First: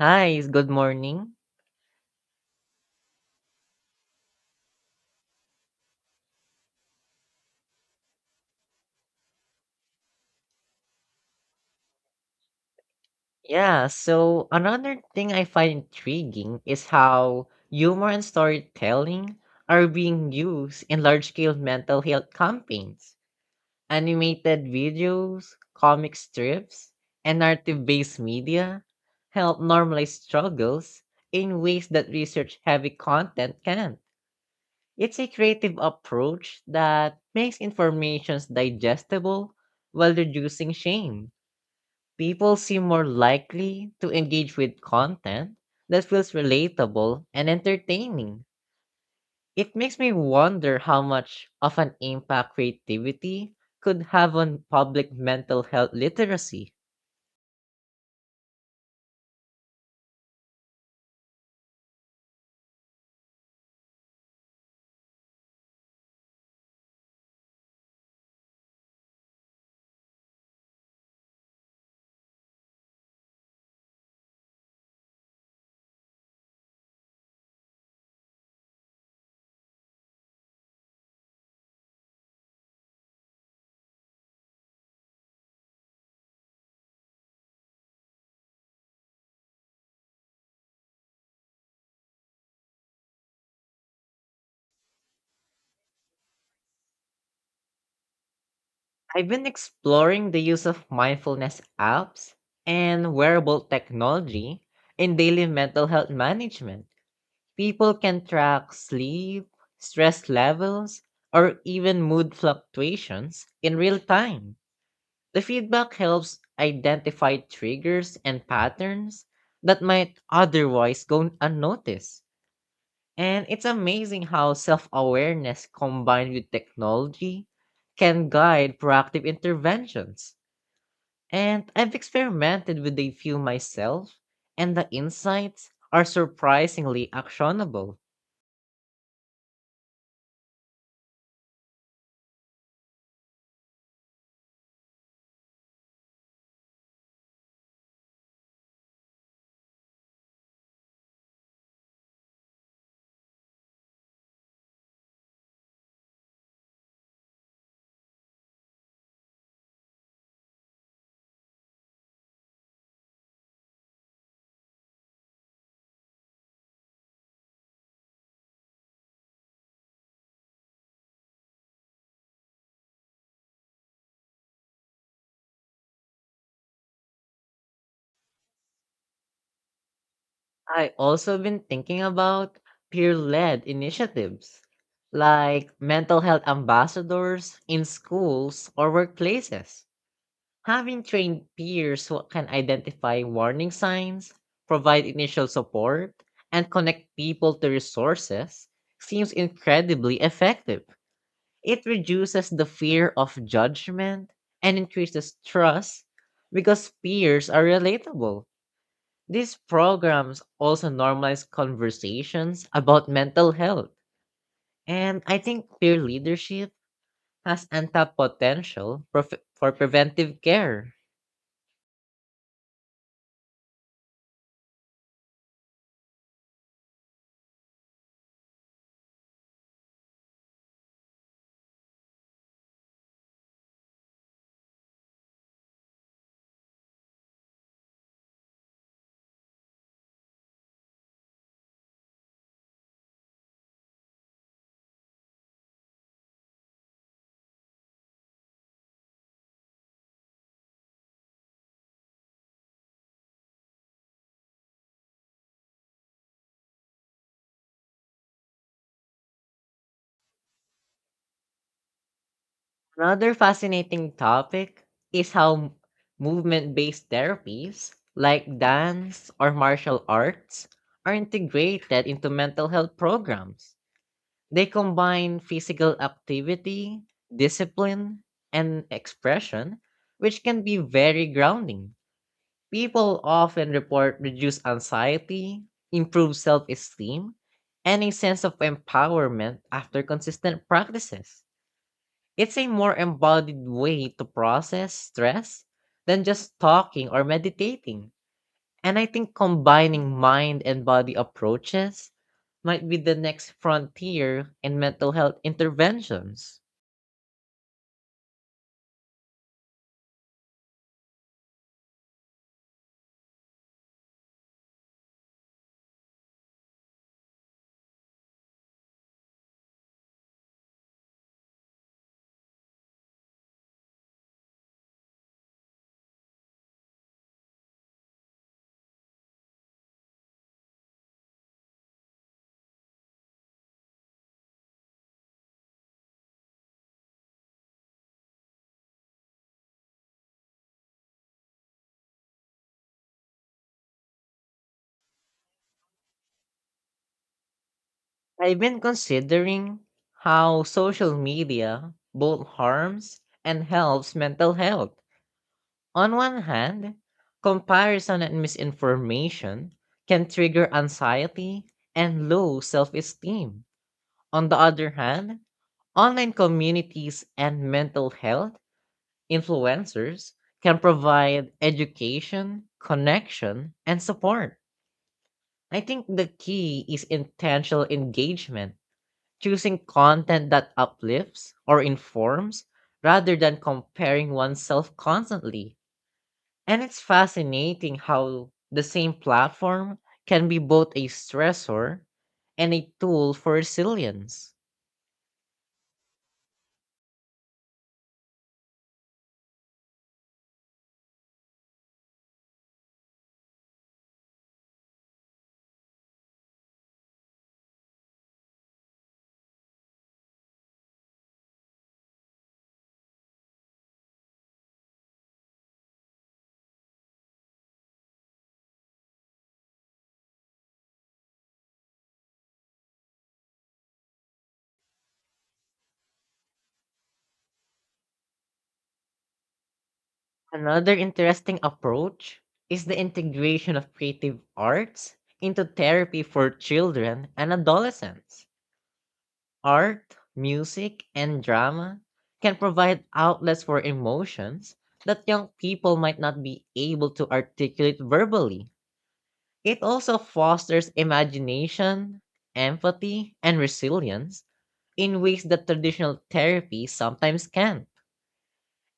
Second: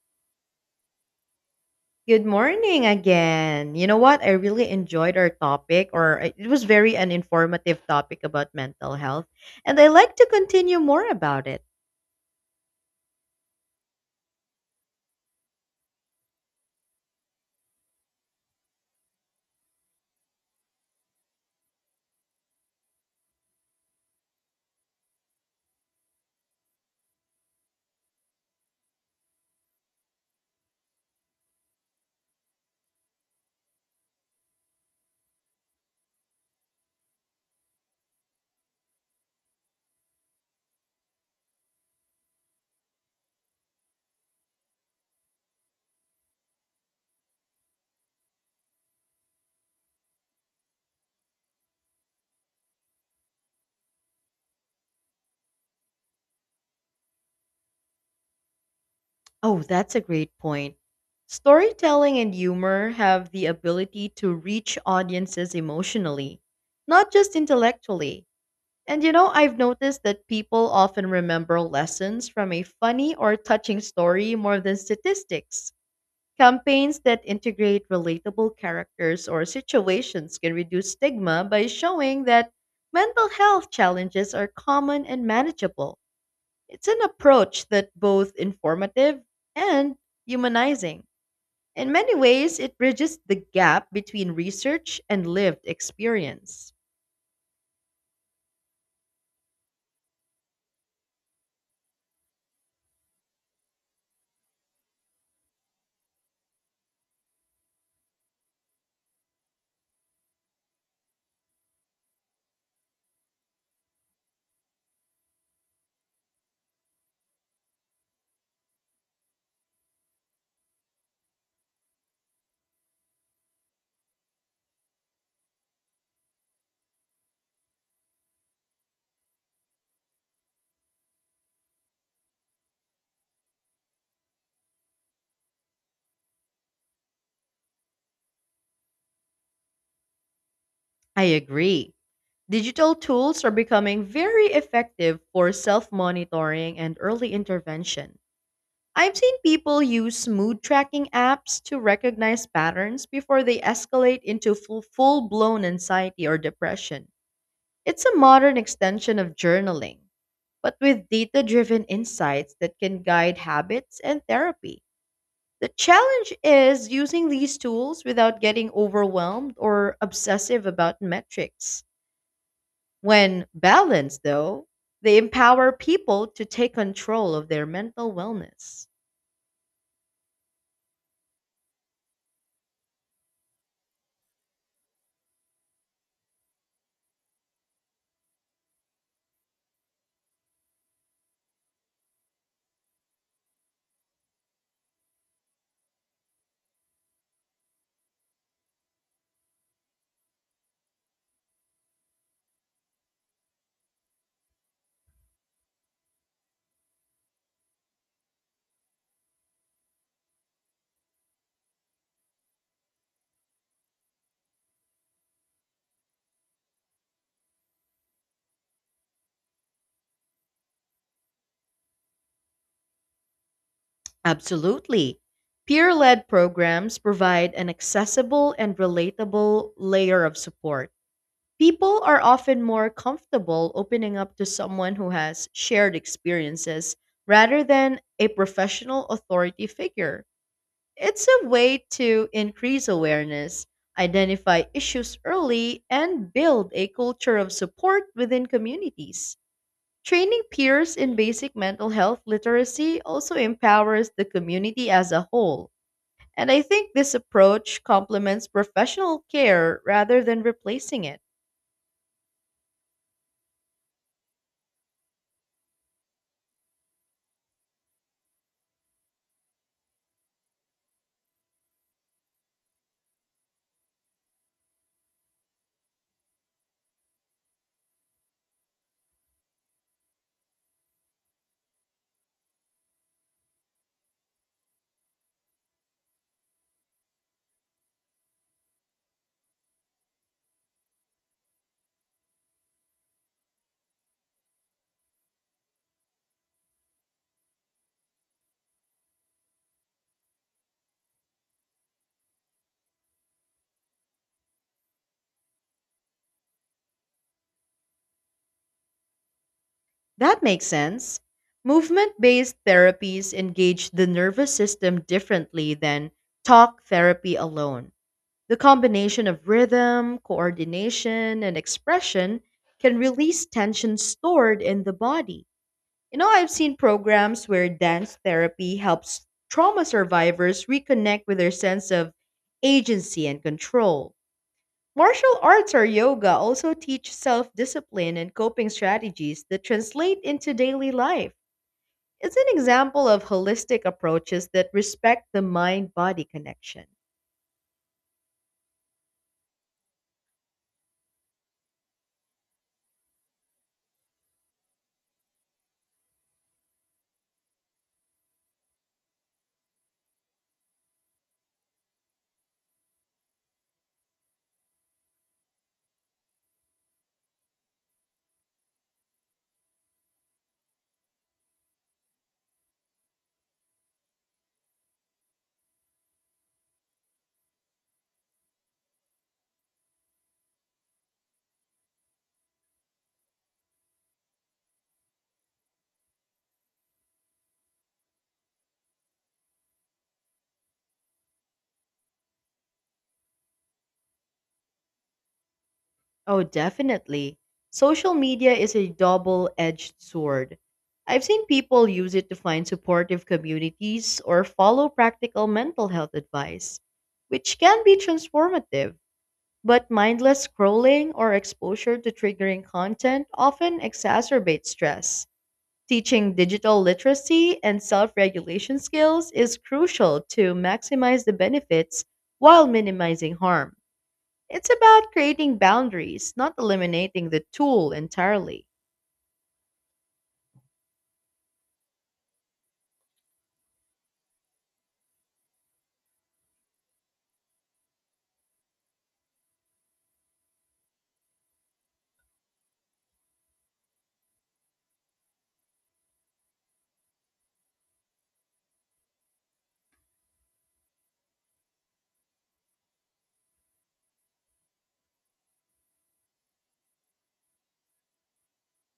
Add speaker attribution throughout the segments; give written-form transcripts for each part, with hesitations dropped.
Speaker 1: Hi, good morning.
Speaker 2: Good morning again. You know what? I really enjoyed our topic, or it was very an informative topic about mental health, and I like to continue more about it.
Speaker 1: Yeah, so another thing I find intriguing is how humor and storytelling are being used in large scale mental health campaigns, animated videos, comic strips, and narrative based media help normalize struggles in ways that research heavy content can't. It's a creative approach that makes information digestible while reducing shame. People seem more likely to engage with content that feels relatable and entertaining. It makes me wonder how much of an impact creativity could have on public mental health literacy.
Speaker 2: Oh, that's a great point. Storytelling and humor have the ability to reach audiences emotionally, not just intellectually. And you know, I've noticed that people often remember lessons from a funny or touching story more than statistics. Campaigns that integrate relatable characters or situations can reduce stigma by showing that mental health challenges are common and manageable. It's an approach that both informative and humanizing. In many ways, it bridges the gap between research and lived experience.
Speaker 1: I've been exploring the use of mindfulness apps and wearable technology in daily mental health management. People can track sleep, stress levels, or even mood fluctuations in real time. The feedback helps identify triggers and patterns that might otherwise go unnoticed. And it's amazing how self awareness combined with technology can guide proactive interventions. And I've experimented with a few myself, and the insights are surprisingly actionable.
Speaker 2: I agree. Digital tools are becoming very effective for self monitoring and early intervention. I've seen people use mood tracking apps to recognize patterns before they escalate into full blown anxiety or depression. It's a modern extension of journaling, but with data driven insights that can guide habits and therapy. The challenge is using these tools without getting overwhelmed or obsessive about metrics. When balanced, though, they empower people to take control of their mental wellness.
Speaker 1: I also been thinking about peer-led initiatives like mental health ambassadors in schools or workplaces. Having trained peers who can identify warning signs, provide initial support, and connect people to resources seems incredibly effective. It reduces the fear of judgment and increases trust because peers are relatable. These programs also normalize conversations about mental health. And I think peer leadership has untapped potential for preventive care.
Speaker 2: Absolutely. Peer led programs provide an accessible and relatable layer of support. People are often more comfortable opening up to someone who has shared experiences rather than a professional authority figure. It's a way to increase awareness, identify issues early, and build a culture of support within communities. Training peers in basic mental health literacy also empowers the community as a whole. And I think this approach complements professional care rather than replacing it.
Speaker 1: Another fascinating topic is how movement based therapies like dance or martial arts are integrated into mental health programs. They combine physical activity, discipline, and expression, which can be very grounding. People often report reduced anxiety, improved self esteem, and a sense of empowerment after consistent practices. It's a more embodied way to process stress than just talking or meditating. And I think combining mind and body approaches might be the next frontier in mental health interventions.
Speaker 2: That makes sense. Movement based therapies engage the nervous system differently than talk therapy alone. The combination of rhythm, coordination, and expression can release tension stored in the body. You know, I've seen programs where dance therapy helps trauma survivors reconnect with their sense of agency and control. Martial arts or yoga also teach self discipline and coping strategies that translate into daily life. It's an example of holistic approaches that respect the mind body connection.
Speaker 1: I've been considering how social media both harms and helps mental health. On one hand, comparison and misinformation can trigger anxiety and low self esteem. On the other hand, online communities and mental health influencers can provide education, connection, and support. I think the key is intentional engagement, choosing content that uplifts or informs rather than comparing oneself constantly. And it's fascinating how the same platform can be both a stressor and a tool for resilience.
Speaker 2: Oh, definitely. Social media is a double edged sword. I've seen people use it to find supportive communities or follow practical mental health advice, which can be transformative. But mindless scrolling or exposure to triggering content often exacerbates stress. Teaching digital literacy and self regulation skills is crucial to maximize the benefits while minimizing harm. It's about creating boundaries, not eliminating the tool entirely.
Speaker 1: Another interesting approach is the integration of creative arts into therapy for children and adolescents. Art, music, and drama can provide outlets for emotions that young people might not be able to articulate verbally. It also fosters imagination, empathy, and resilience in ways that traditional therapy sometimes can't.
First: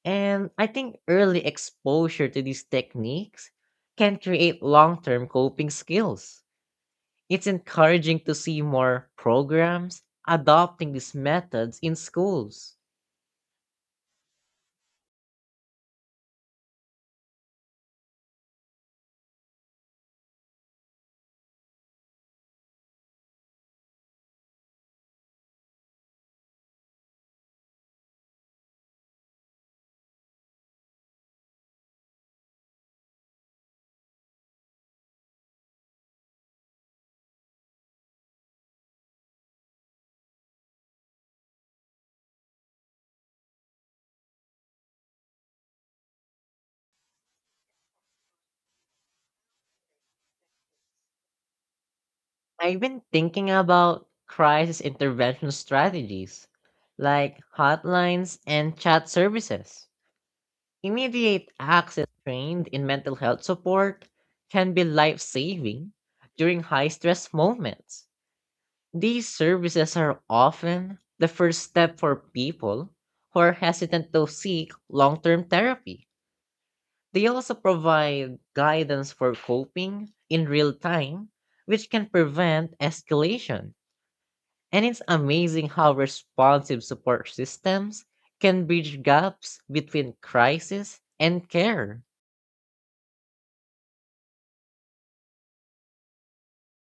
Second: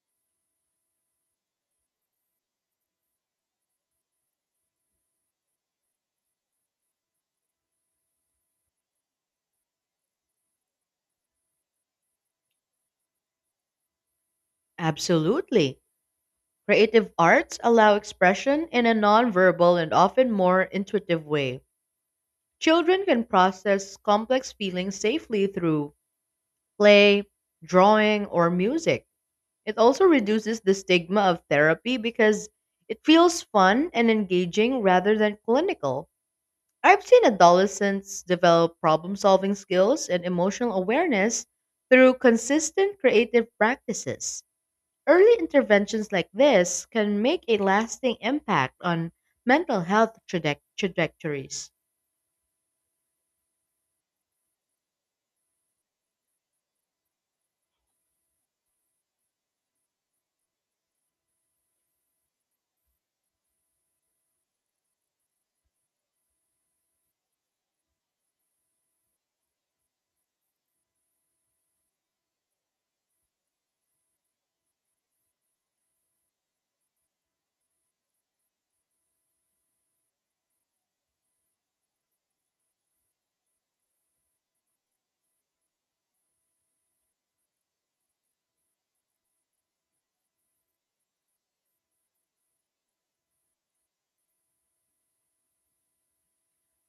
Speaker 1: And I think early exposure to these techniques can create long term coping skills. It's encouraging to see more programs adopting these methods in schools.
Speaker 2: Absolutely. Creative arts allow expression in a nonverbal and often more intuitive way. Children can process complex feelings safely through play, drawing, or music. It also reduces the stigma of therapy because it feels fun and engaging rather than clinical. I've seen adolescents develop problem solving skills and emotional awareness through consistent creative practices. Early interventions like this can make a lasting impact on mental health trajectories.
Speaker 1: I've been thinking about crisis intervention strategies like hotlines and chat services. Immediate access trained in mental health support can be life saving during high stress moments. These services are often the first step for people who are hesitant to seek long term therapy. They also provide guidance for coping in real time, which can prevent escalation. And it's amazing how responsive support systems can bridge gaps between crisis and care.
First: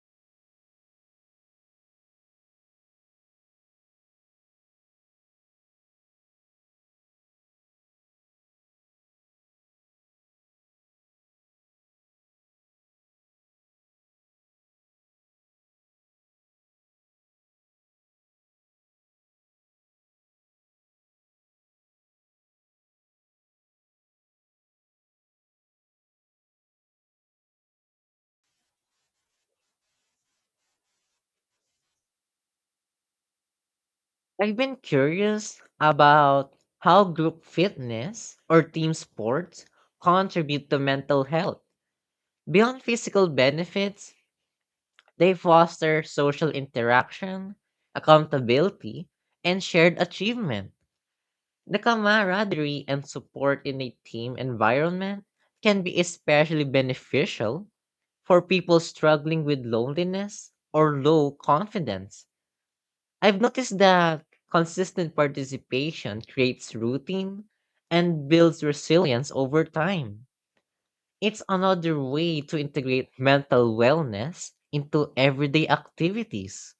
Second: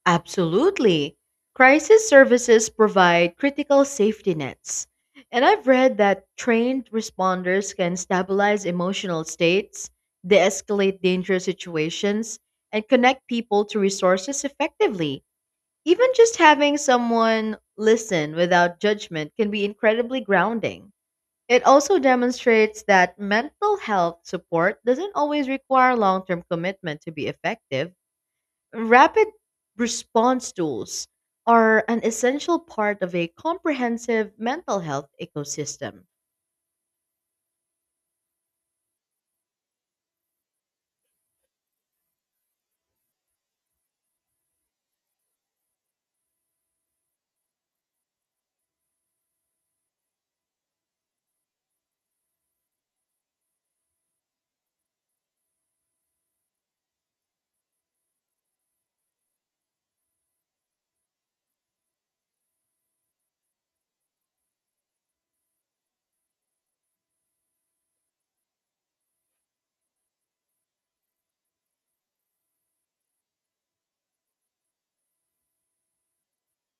Speaker 2: Absolutely. Crisis services provide critical safety nets. And I've read that trained responders can stabilize emotional states, de escalate dangerous situations, and connect people to resources effectively. Even just having someone listen without judgment can be incredibly grounding. It also demonstrates that mental health support doesn't always require long term commitment to be effective. Rapid response tools are an essential part of a comprehensive
Speaker 1: I've been
Speaker 2: mental health
Speaker 1: curious
Speaker 2: ecosystem.
Speaker 1: about how group fitness or team sports contribute to mental health. Beyond physical benefits, they foster social interaction, accountability, and shared achievement. The camaraderie and support in a team environment can be especially beneficial for people struggling with loneliness or low confidence. I've noticed that consistent participation creates routine and builds resilience over time. It's another way to integrate mental wellness into everyday activities.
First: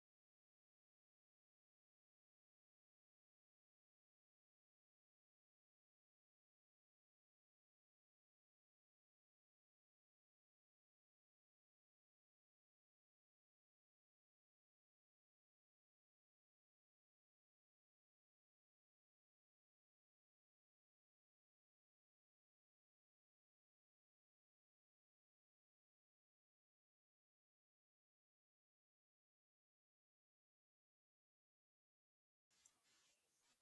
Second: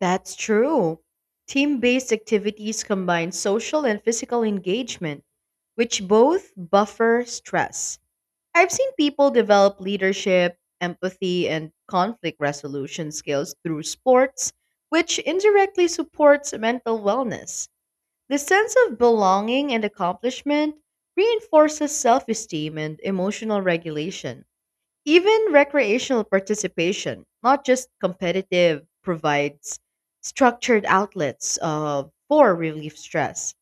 Speaker 2: That's true. Team based activities combine social and physical engagement, which both buffer stress. I've seen people develop leadership, empathy, and conflict resolution skills through sports, which indirectly supports mental wellness. The sense of belonging and accomplishment reinforces self esteem and emotional regulation. Even recreational participation, not just competitive, provides structured outlets for relief stress.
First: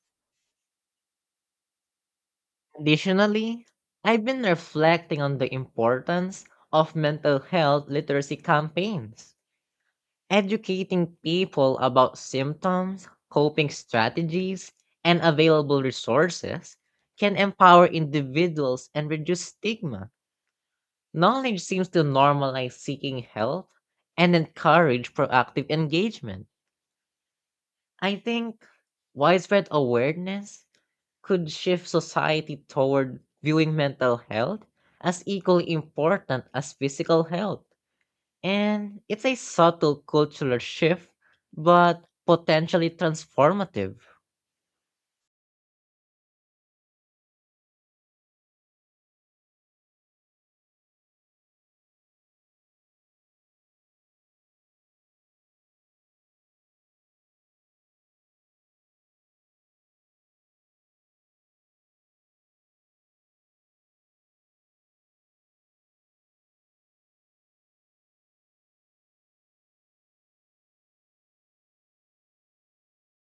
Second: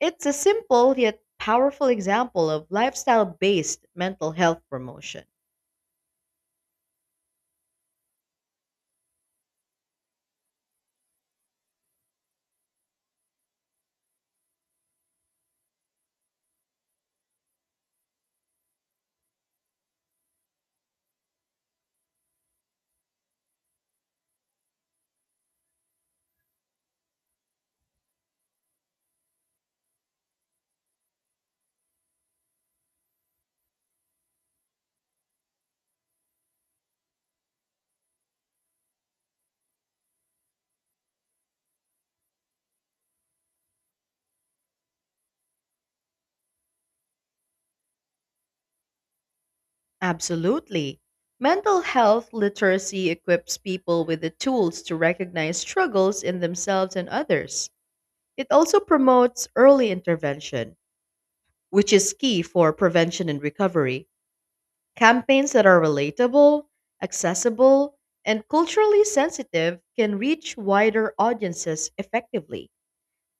Speaker 2: It's a simple yet powerful example of lifestyle
Speaker 1: Additionally,
Speaker 2: based
Speaker 1: I've
Speaker 2: mental
Speaker 1: been
Speaker 2: health
Speaker 1: reflecting
Speaker 2: promotion.
Speaker 1: on the importance of mental health literacy campaigns, educating people about symptoms, coping strategies, and available resources can empower individuals and reduce stigma. Knowledge seems to normalize seeking help and encourage proactive engagement. I think widespread awareness could shift society toward viewing mental health as equally important as physical health. And it's a subtle cultural shift, but potentially transformative.
Speaker 2: Absolutely. Mental health literacy equips people with the tools to recognize struggles in themselves and others. It also promotes early intervention, which is key for prevention and recovery. Campaigns that are relatable, accessible, and culturally sensitive can reach wider audiences effectively.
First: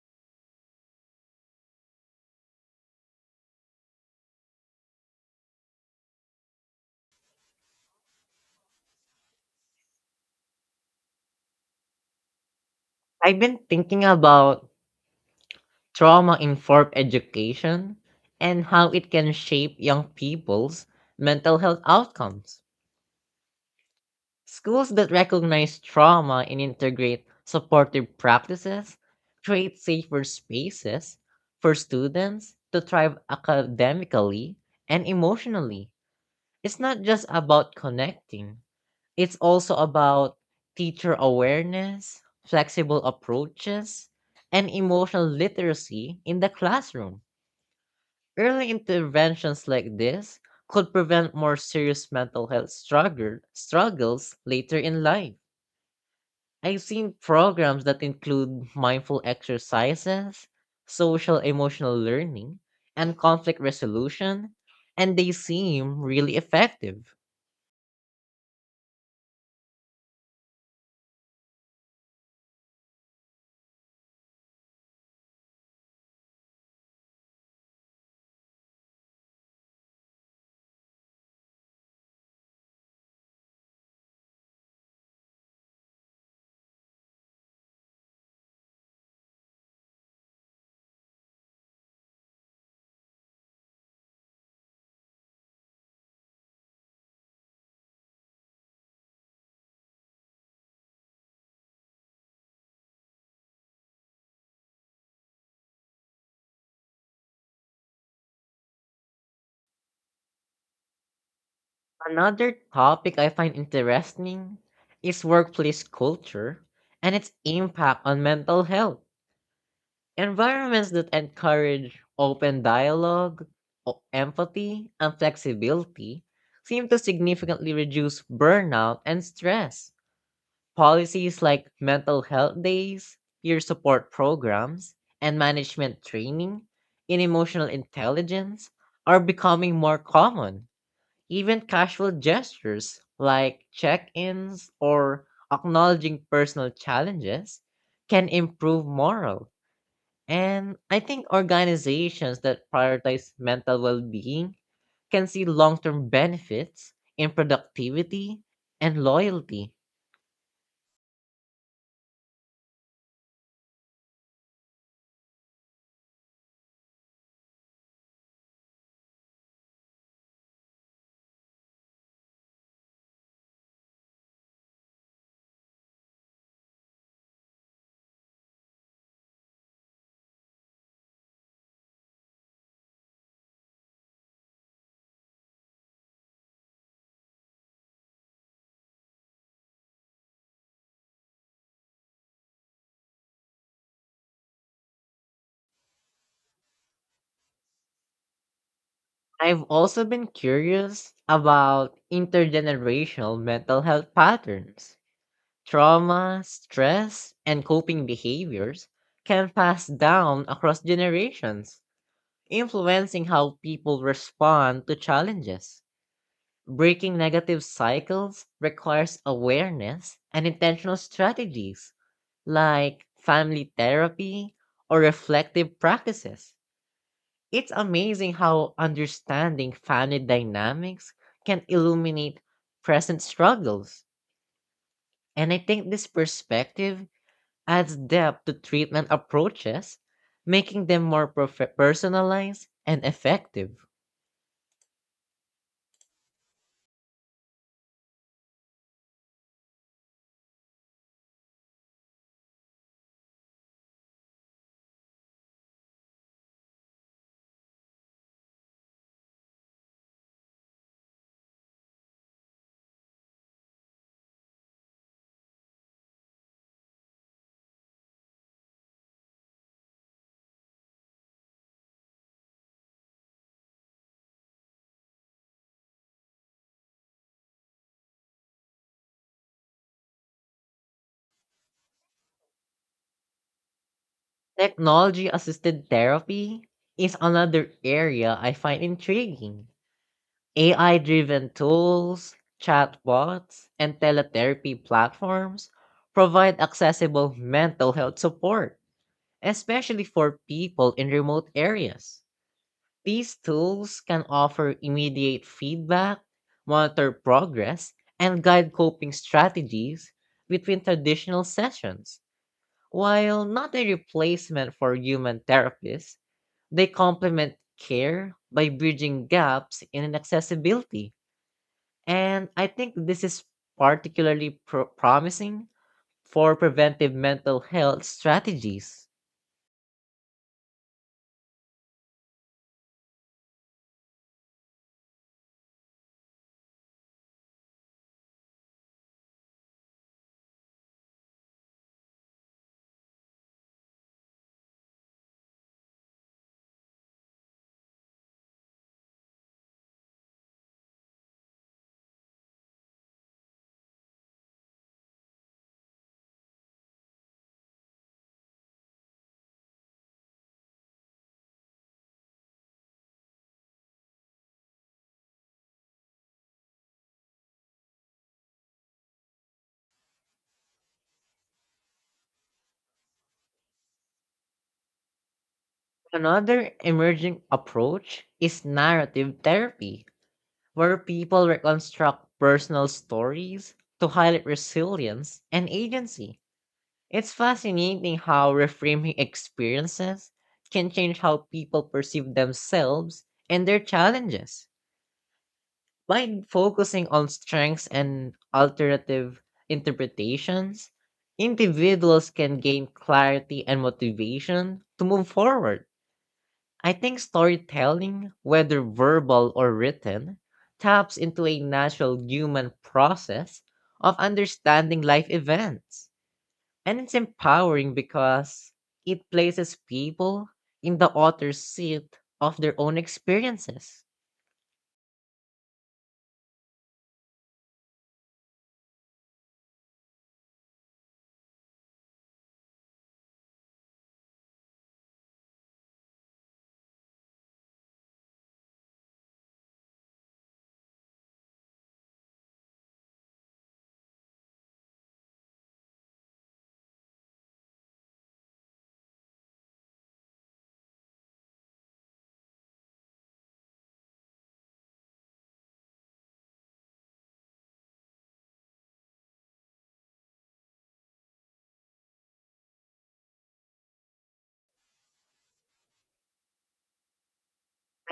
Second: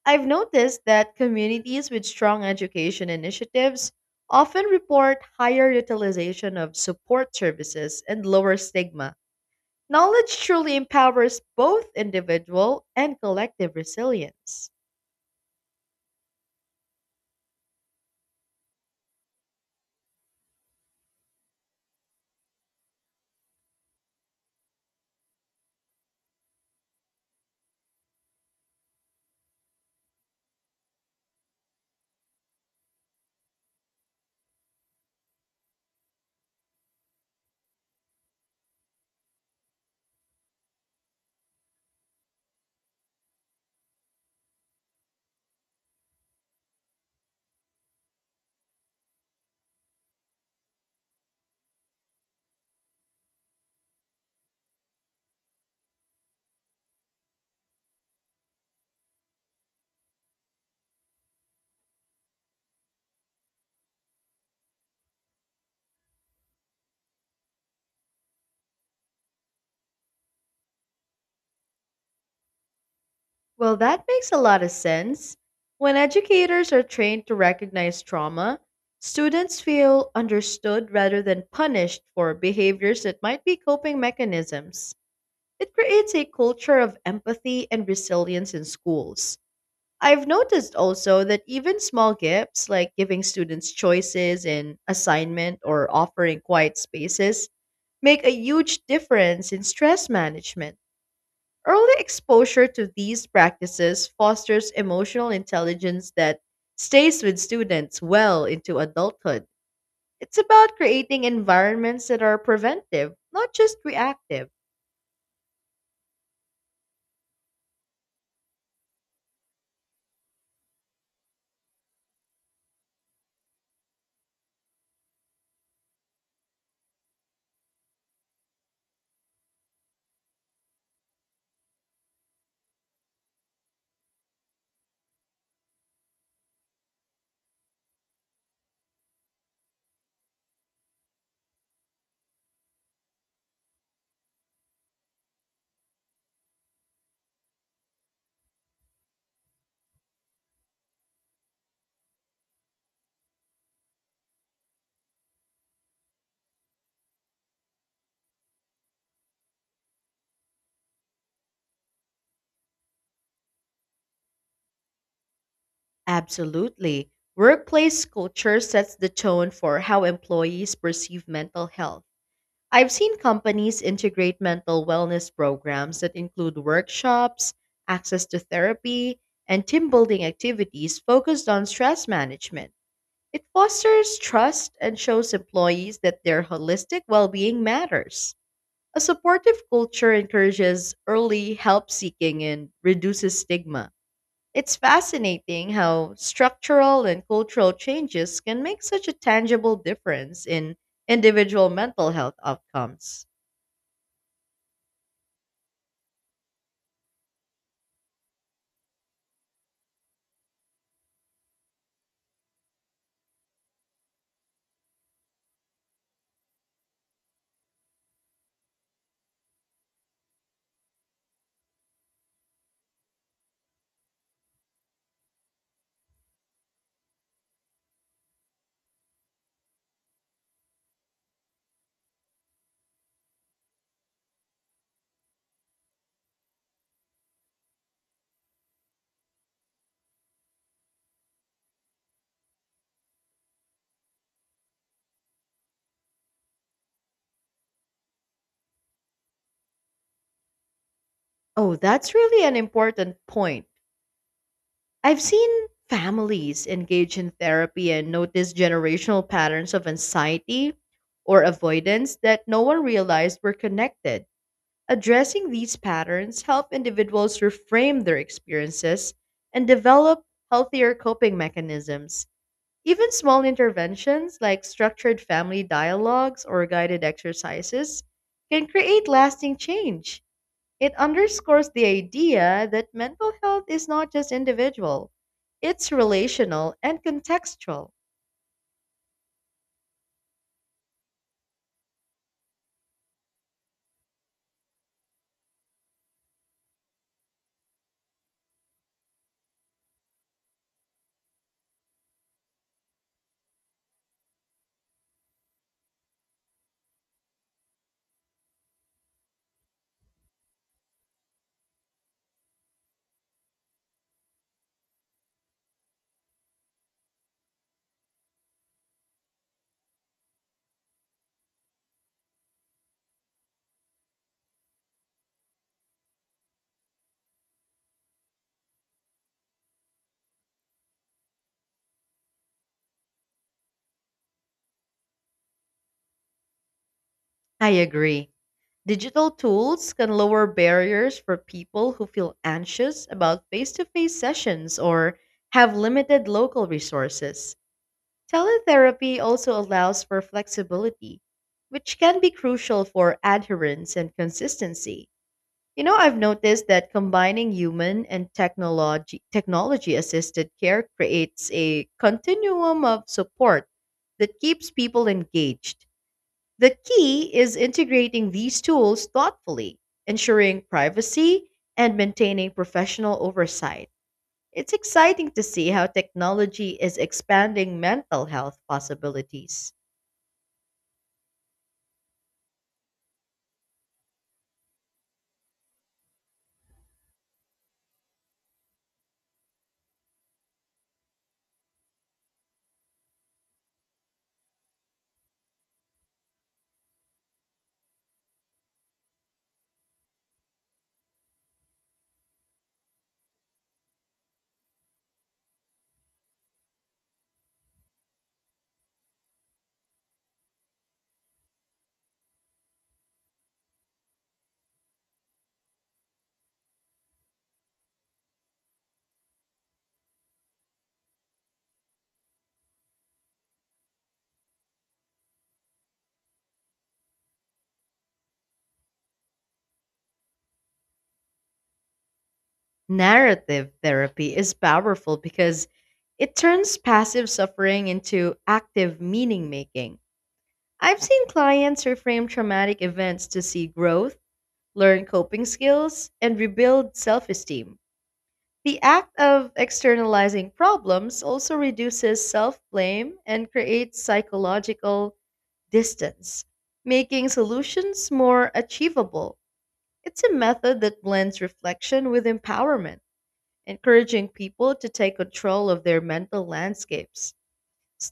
Speaker 2: I've noticed that communities with strong education initiatives often report higher utilization of support services and lower stigma. Knowledge truly empowers both individual and
Speaker 1: I've been
Speaker 2: collective
Speaker 1: thinking about
Speaker 2: resilience.
Speaker 1: trauma informed education and how it can shape young people's mental health outcomes. Schools that recognize trauma and integrate supportive practices create safer spaces for students to thrive academically and emotionally. It's not just about connecting, it's also about teacher awareness, flexible approaches, and emotional literacy in the classroom. Early interventions like this could prevent more serious mental health struggles later in life. I've seen programs that include mindful exercises, social emotional learning, and conflict resolution, and they seem really effective.
Speaker 2: Well, that makes a lot of sense. When educators are trained to recognize trauma, students feel understood rather than punished for behaviors that might be coping mechanisms. It creates a culture of empathy and resilience in schools. I've noticed also that even small gifts, like giving students choices in assignment or offering quiet spaces, make a huge difference in stress management. Early exposure to these practices fosters emotional intelligence that stays with students well into adulthood. It's about creating environments that are
Speaker 1: Another
Speaker 2: preventive,
Speaker 1: topic I
Speaker 2: not
Speaker 1: find
Speaker 2: just reactive.
Speaker 1: interesting is workplace culture and its impact on mental health. Environments that encourage open dialogue, empathy, and flexibility seem to significantly reduce burnout and stress. Policies like mental health days, peer support programs, and management training in emotional intelligence are becoming more common. Even casual gestures like check ins or acknowledging personal challenges can improve morale. And I think organizations that prioritize mental well being can see long term benefits in productivity and loyalty.
Speaker 2: Absolutely. Workplace culture sets the tone for how employees perceive mental health. I've seen companies integrate mental wellness programs that include workshops, access to therapy, and team building activities focused on stress management. It fosters trust and shows employees that their holistic well being matters. A supportive culture encourages early help seeking and reduces stigma. It's fascinating how structural and cultural changes can make such a
Speaker 1: I've
Speaker 2: tangible
Speaker 1: also been
Speaker 2: difference in
Speaker 1: curious
Speaker 2: individual
Speaker 1: about
Speaker 2: mental health outcomes.
Speaker 1: intergenerational mental health patterns. Trauma, stress, and coping behaviors can pass down across generations, influencing how people respond to challenges. Breaking negative cycles requires awareness and intentional strategies like family therapy or reflective practices. It's amazing how understanding family dynamics can illuminate present struggles. And I think this perspective adds depth to treatment approaches, making them more personalized and effective.
Speaker 2: Oh, that's really an important point. I've seen families engage in therapy and notice generational patterns of anxiety or avoidance that no one realized were connected. Addressing these patterns help individuals reframe their experiences and develop healthier coping mechanisms. Even small interventions like structured family dialogues or guided exercises can create lasting change. It underscores the idea that mental health is not just individual,
Speaker 1: Technology assisted
Speaker 2: it's
Speaker 1: therapy
Speaker 2: relational and
Speaker 1: is another
Speaker 2: contextual.
Speaker 1: area I find intriguing. AI driven tools, chatbots, and teletherapy platforms provide accessible mental health support especially for people in remote areas. These tools can offer immediate feedback, monitor progress, and guide coping strategies between traditional sessions. While not a replacement for human therapists, they complement care by bridging gaps in accessibility. And I think this is particularly promising for preventive mental health strategies.
Speaker 2: I agree. Digital tools can lower barriers for people who feel anxious about face to face sessions or have limited local resources. Teletherapy also allows for flexibility, which can be crucial for adherence and consistency. You know, I've noticed that combining human and technology assisted care creates a continuum of support that keeps people engaged. The key is integrating these tools thoughtfully, ensuring privacy and maintaining professional oversight. It's exciting to see how technology
Speaker 1: Another
Speaker 2: is
Speaker 1: emerging
Speaker 2: expanding mental
Speaker 1: approach
Speaker 2: health
Speaker 1: is narrative
Speaker 2: possibilities.
Speaker 1: therapy, where people reconstruct personal stories to highlight resilience and agency. It's fascinating how reframing experiences can change how people perceive themselves and their challenges. By focusing on strengths and alternative interpretations, individuals can gain clarity and motivation to move forward. I think storytelling, whether verbal or written, taps into a natural human process of understanding life events. And it's empowering because it places people in the author's seat of their own experiences.
Speaker 2: Narrative therapy is powerful because it turns passive suffering into active meaning making. I've seen clients reframe traumatic events to see growth, learn coping skills, and rebuild self esteem. The act of externalizing problems also reduces self blame and creates psychological distance, making solutions more achievable. It's a method that blends reflection with empowerment encouraging people to take control of their mental landscapes.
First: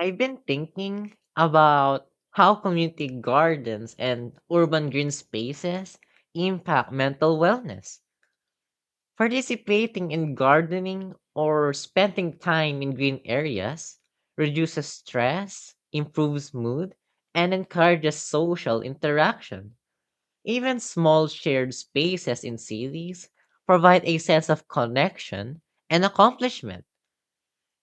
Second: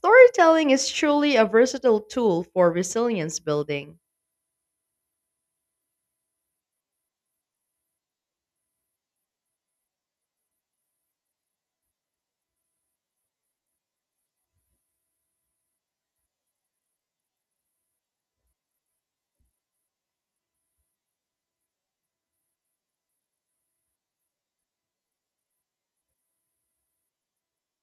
Speaker 1: I've been
Speaker 2: is
Speaker 1: thinking
Speaker 2: truly a versatile
Speaker 1: about
Speaker 2: tool
Speaker 1: how
Speaker 2: for
Speaker 1: community
Speaker 2: resilience
Speaker 1: gardens
Speaker 2: building.
Speaker 1: and urban green spaces impact mental wellness. Participating in gardening or spending time in green areas reduces stress, improves mood, and encourages social interaction. Even small shared spaces in cities provide a sense of connection and accomplishment.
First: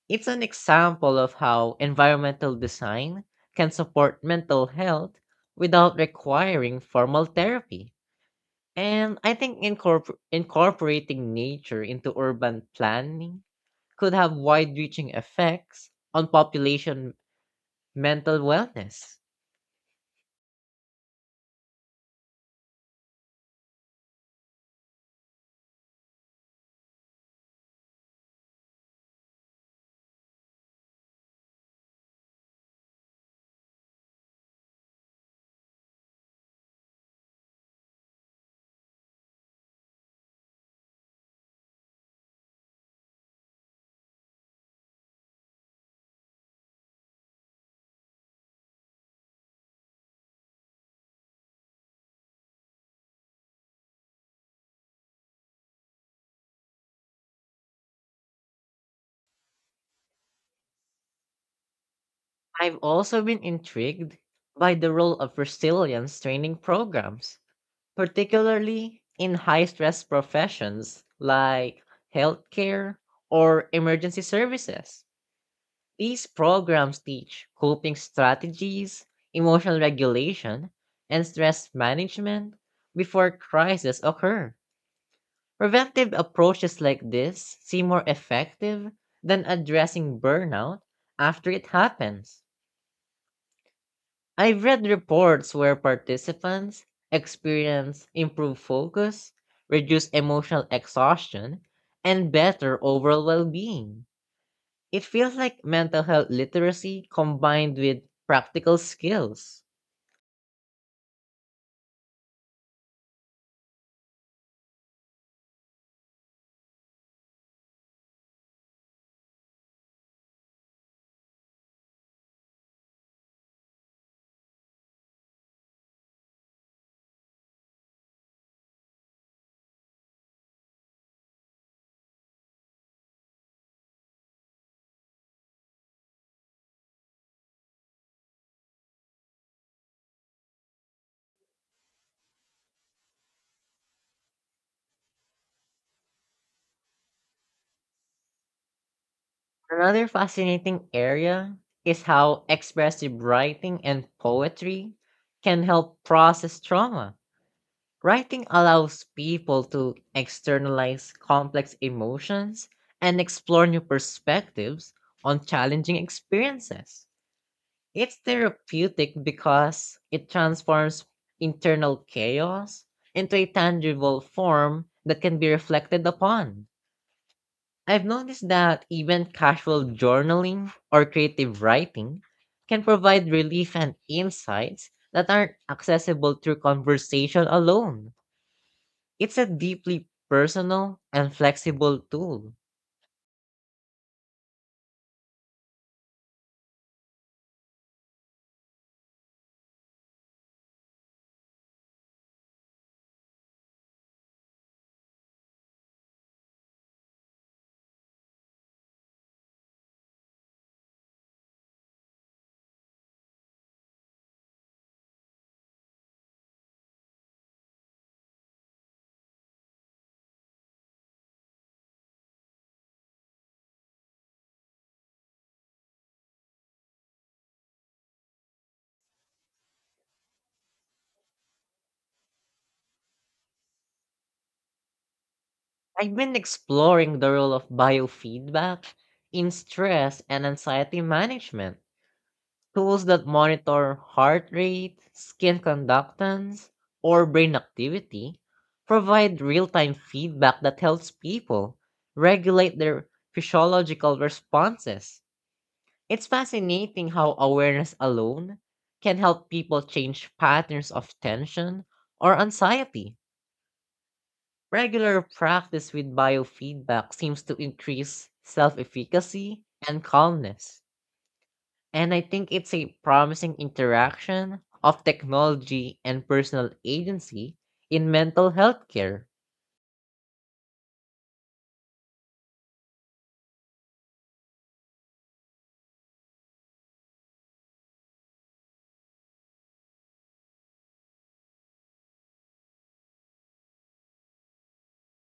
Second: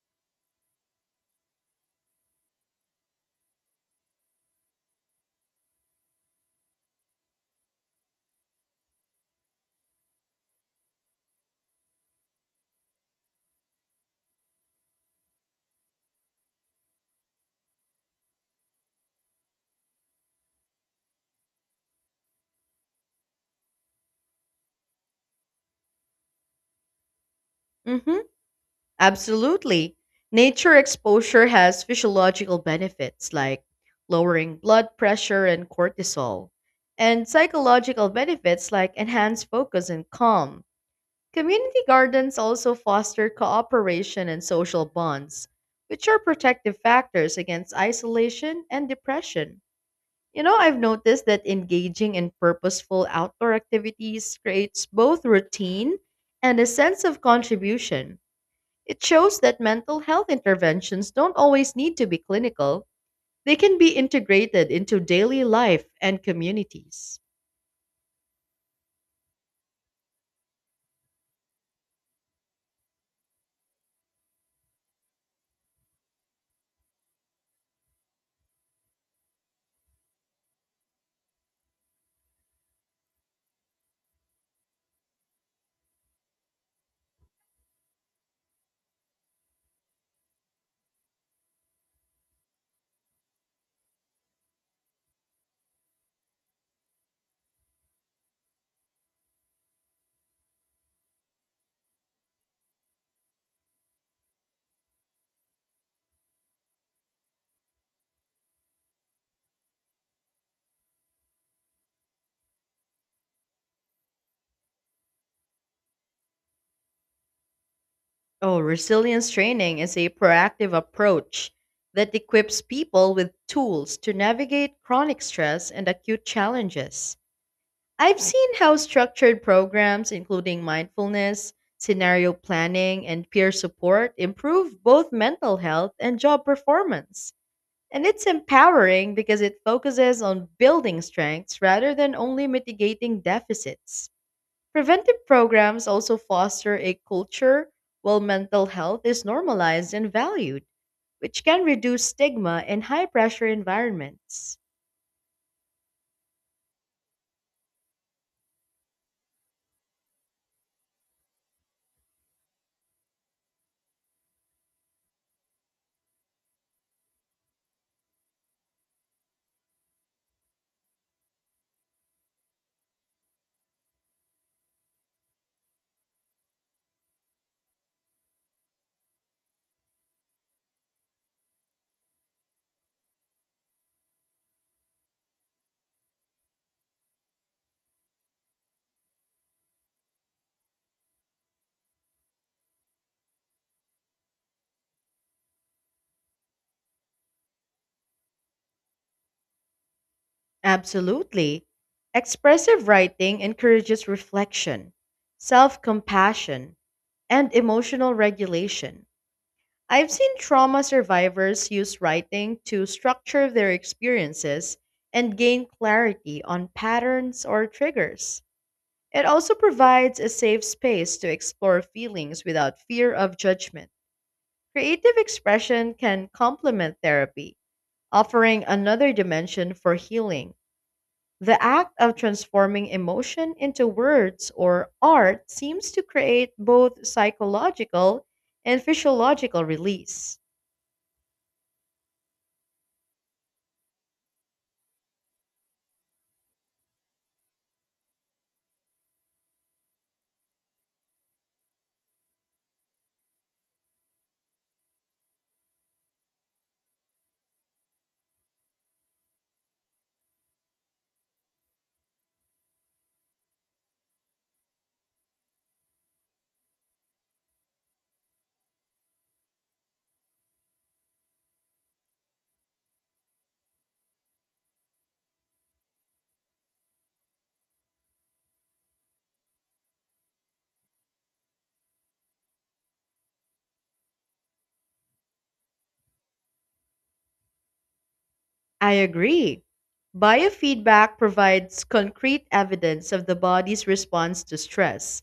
Speaker 1: It's an example of how environmental design can support mental health without requiring formal therapy. And I think incorporating nature into urban planning could have wide reaching effects on population mental wellness.
Speaker 2: hmm Absolutely. Nature exposure has physiological benefits like lowering blood pressure and cortisol, and psychological benefits like enhanced focus and calm. Community gardens also foster cooperation and social bonds, which are protective factors against isolation and depression. You know, I've noticed that engaging in purposeful outdoor activities creates both routine and a sense of contribution. It shows that mental health interventions don't always need to be
Speaker 1: I've
Speaker 2: clinical,
Speaker 1: also been
Speaker 2: they can be
Speaker 1: intrigued
Speaker 2: integrated
Speaker 1: by the
Speaker 2: into
Speaker 1: role of
Speaker 2: daily life
Speaker 1: resilience
Speaker 2: and
Speaker 1: training
Speaker 2: communities.
Speaker 1: programs, particularly in high stress professions like healthcare or emergency services. These programs teach coping strategies, emotional regulation, and stress management before crises occur. Preventive approaches like this seem more effective than addressing burnout after it happens. I've read reports where participants experience improved focus, reduced emotional exhaustion, and better overall well being. It feels like mental health literacy combined with practical skills.
Speaker 2: Oh, resilience training is a proactive approach that equips people with tools to navigate chronic stress and acute challenges. I've seen how structured programs, including mindfulness, scenario planning, and peer support, improve both mental health and job performance. And it's empowering because it focuses on building strengths rather than only mitigating deficits. Preventive programs also foster a culture where mental health is normalized
Speaker 1: Another
Speaker 2: and valued,
Speaker 1: fascinating
Speaker 2: which
Speaker 1: area
Speaker 2: can
Speaker 1: is
Speaker 2: reduce
Speaker 1: how
Speaker 2: stigma in high
Speaker 1: expressive
Speaker 2: pressure
Speaker 1: writing and
Speaker 2: environments.
Speaker 1: poetry can help process trauma. Writing allows people to externalize complex emotions and explore new perspectives on challenging experiences. It's therapeutic because it transforms internal chaos into a tangible form that can be reflected upon. I've noticed that even casual journaling or creative writing can provide relief and insights that aren't accessible through conversation alone. It's a deeply personal and flexible tool.
Speaker 2: Absolutely. Expressive writing encourages reflection, self compassion, and emotional regulation. I've seen trauma survivors use writing to structure their experiences and gain clarity on patterns or triggers. It also provides a safe space to explore feelings without fear of judgment. Creative expression can complement therapy, offering another dimension for healing. The act of transforming emotion into words or art seems to
Speaker 1: I've been
Speaker 2: create both
Speaker 1: exploring the role of
Speaker 2: psychological and
Speaker 1: biofeedback in
Speaker 2: physiological
Speaker 1: stress
Speaker 2: release.
Speaker 1: and anxiety management. Tools that monitor heart rate, skin conductance, or brain activity provide real time feedback that helps people regulate their physiological responses. It's fascinating how awareness alone can help people change patterns of tension or anxiety. Regular practice with biofeedback seems to increase self efficacy and calmness. And I think it's a promising interaction of technology and personal agency in mental health care.
Speaker 2: I agree. Biofeedback provides concrete evidence of the body's response to stress,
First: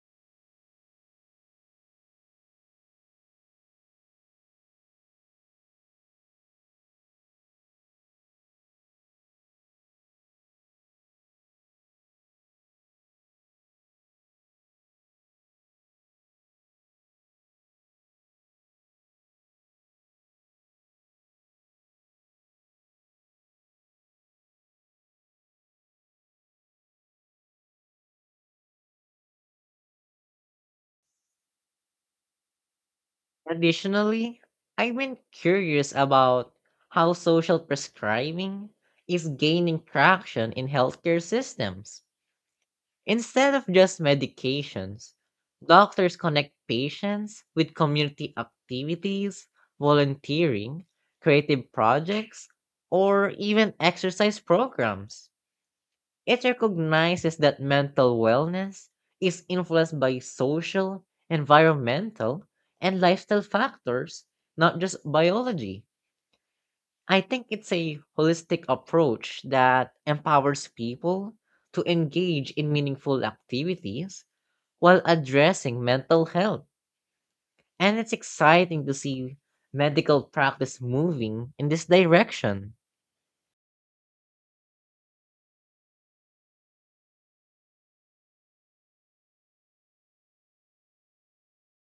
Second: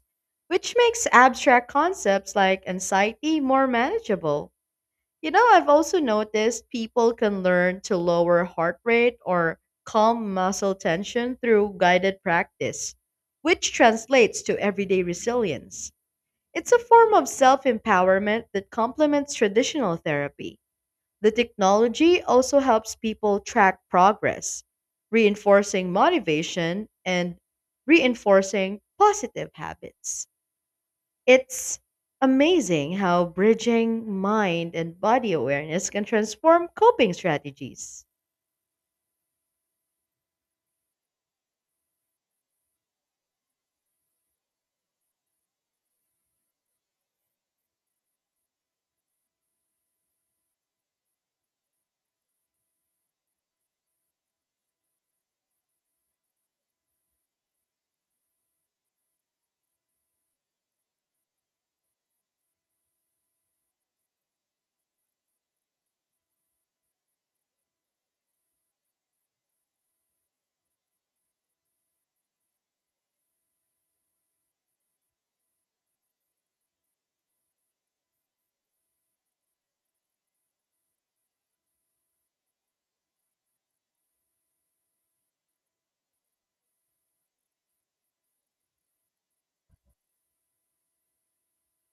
Speaker 2: which makes abstract concepts like anxiety more manageable. You know, I've also noticed people can learn to lower heart rate or calm muscle tension through guided practice, which translates to everyday resilience. It's a form of self empowerment that complements traditional therapy. The technology also helps people track progress, reinforcing motivation and reinforcing positive habits. It's amazing how bridging
Speaker 1: Additionally,
Speaker 2: mind
Speaker 1: I've
Speaker 2: and
Speaker 1: been
Speaker 2: body awareness
Speaker 1: curious
Speaker 2: can
Speaker 1: about
Speaker 2: transform
Speaker 1: how
Speaker 2: coping
Speaker 1: social
Speaker 2: strategies.
Speaker 1: prescribing is gaining traction in healthcare systems. Instead of just medications, doctors connect patients with community activities, volunteering, creative projects, or even exercise programs. It recognizes that mental wellness is influenced by social, environmental, and lifestyle factors, not just biology. I think it's a holistic approach that empowers people to engage in meaningful activities while addressing mental health. And it's exciting to see medical practice moving in this direction.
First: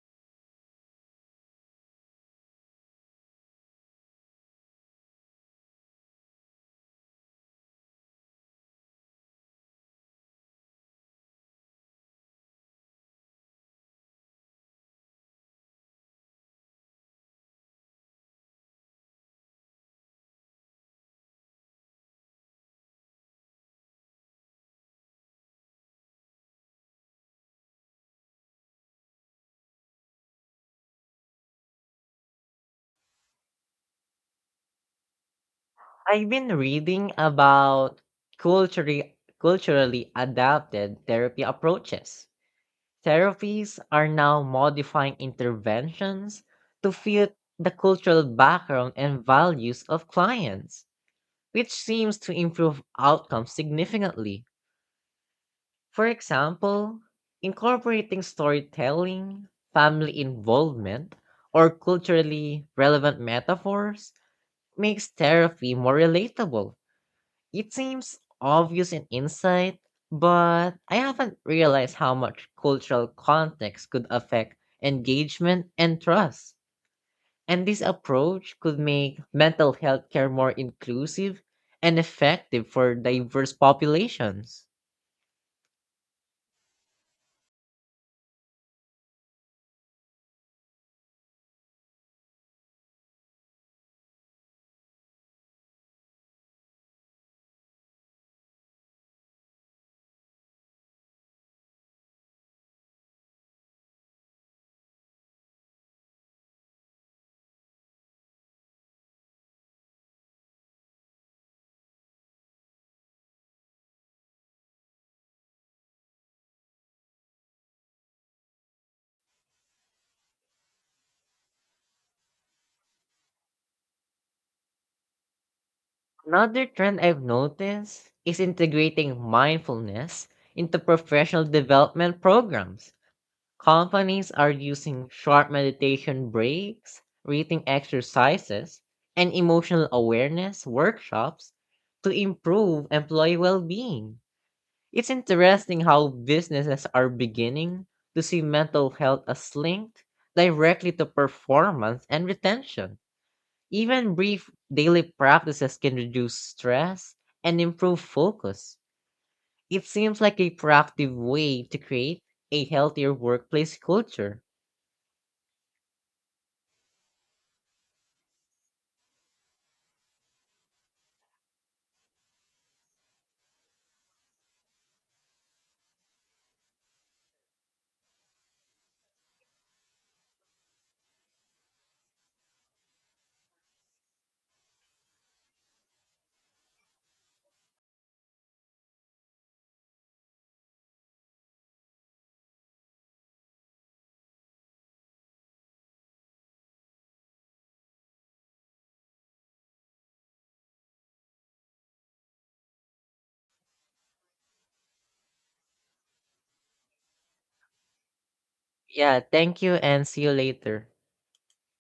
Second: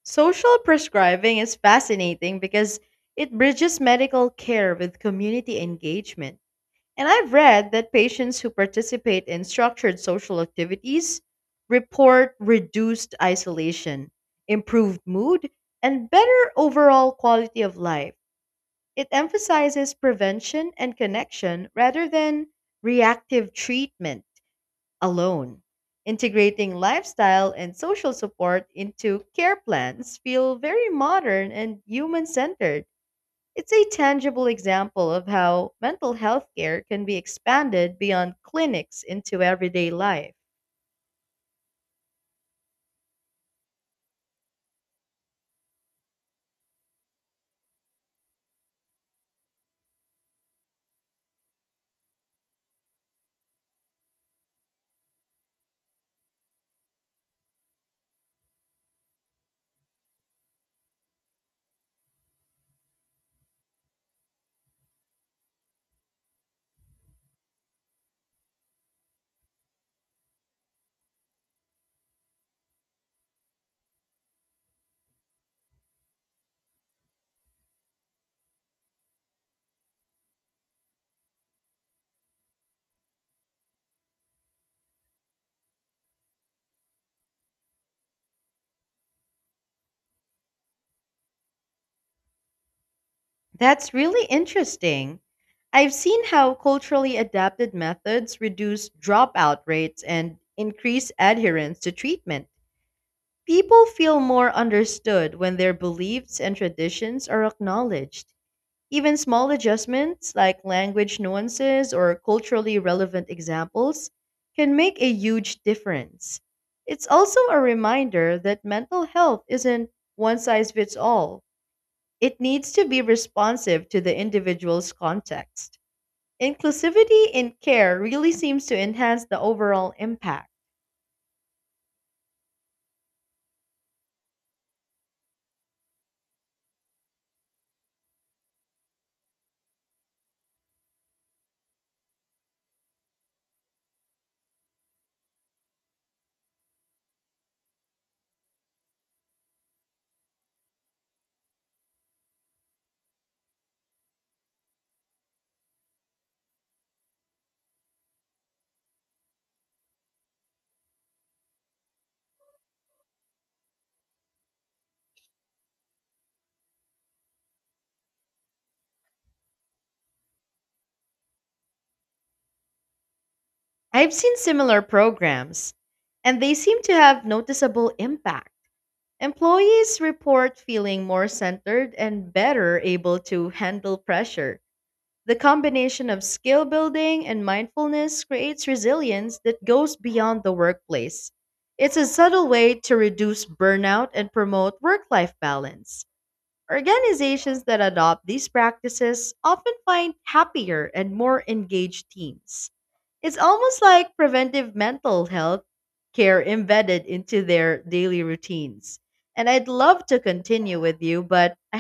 Speaker 2: Social prescribing is fascinating because it bridges medical care with community engagement. And I've read that patients who participate in structured social activities report reduced isolation, improved mood, and better overall quality of life. It emphasizes prevention and connection rather than reactive treatment alone. Integrating lifestyle and social support into care plans feel very modern and human centered. It's a tangible example of how mental
Speaker 1: I've
Speaker 2: health
Speaker 1: been
Speaker 2: care can
Speaker 1: reading
Speaker 2: be expanded
Speaker 1: about
Speaker 2: beyond clinics into everyday
Speaker 1: culturally
Speaker 2: life.
Speaker 1: adapted therapy approaches. Therapies are now modifying interventions to fit the cultural background and values of clients, which seems to improve outcomes significantly. For example, incorporating storytelling, family involvement, or culturally relevant metaphors makes therapy more relatable. It seems obvious in insight, but I haven't realized how much cultural context could affect engagement and trust. And this approach could make mental health care more inclusive and effective for diverse populations.
Speaker 2: That's really interesting. I've seen how culturally adapted methods reduce dropout rates and increase adherence to treatment. People feel more understood when their beliefs and traditions are acknowledged. Even small adjustments like language nuances or culturally relevant examples can make a huge difference. It's also a reminder that mental health isn't one size fits all. It needs to be responsive to the individual's context.
Speaker 1: Another trend I've
Speaker 2: Inclusivity in care
Speaker 1: noticed
Speaker 2: really
Speaker 1: is
Speaker 2: seems to
Speaker 1: integrating
Speaker 2: enhance the overall
Speaker 1: mindfulness
Speaker 2: impact.
Speaker 1: into professional development programs. Companies are using short meditation breaks, breathing exercises, and emotional awareness workshops to improve employee well being. It's interesting how businesses are beginning to see mental health as linked directly to performance and retention. Even brief daily practices can reduce stress and improve focus. It seems like a proactive way to create a healthier workplace culture.
Speaker 2: I've seen similar programs, and they seem to have noticeable impact. Employees report feeling more centered and better able to handle pressure. The combination of skill building and mindfulness creates resilience that goes beyond the workplace. It's a subtle way to reduce burnout and promote work life balance. Organizations that adopt these practices often find happier and more engaged teams. It's almost like preventive mental health care embedded into their daily routines.
Speaker 1: Yeah,
Speaker 2: And
Speaker 1: thank
Speaker 2: I'd
Speaker 1: you
Speaker 2: love
Speaker 1: and
Speaker 2: to
Speaker 1: see you
Speaker 2: continue
Speaker 1: later.
Speaker 2: with you, but I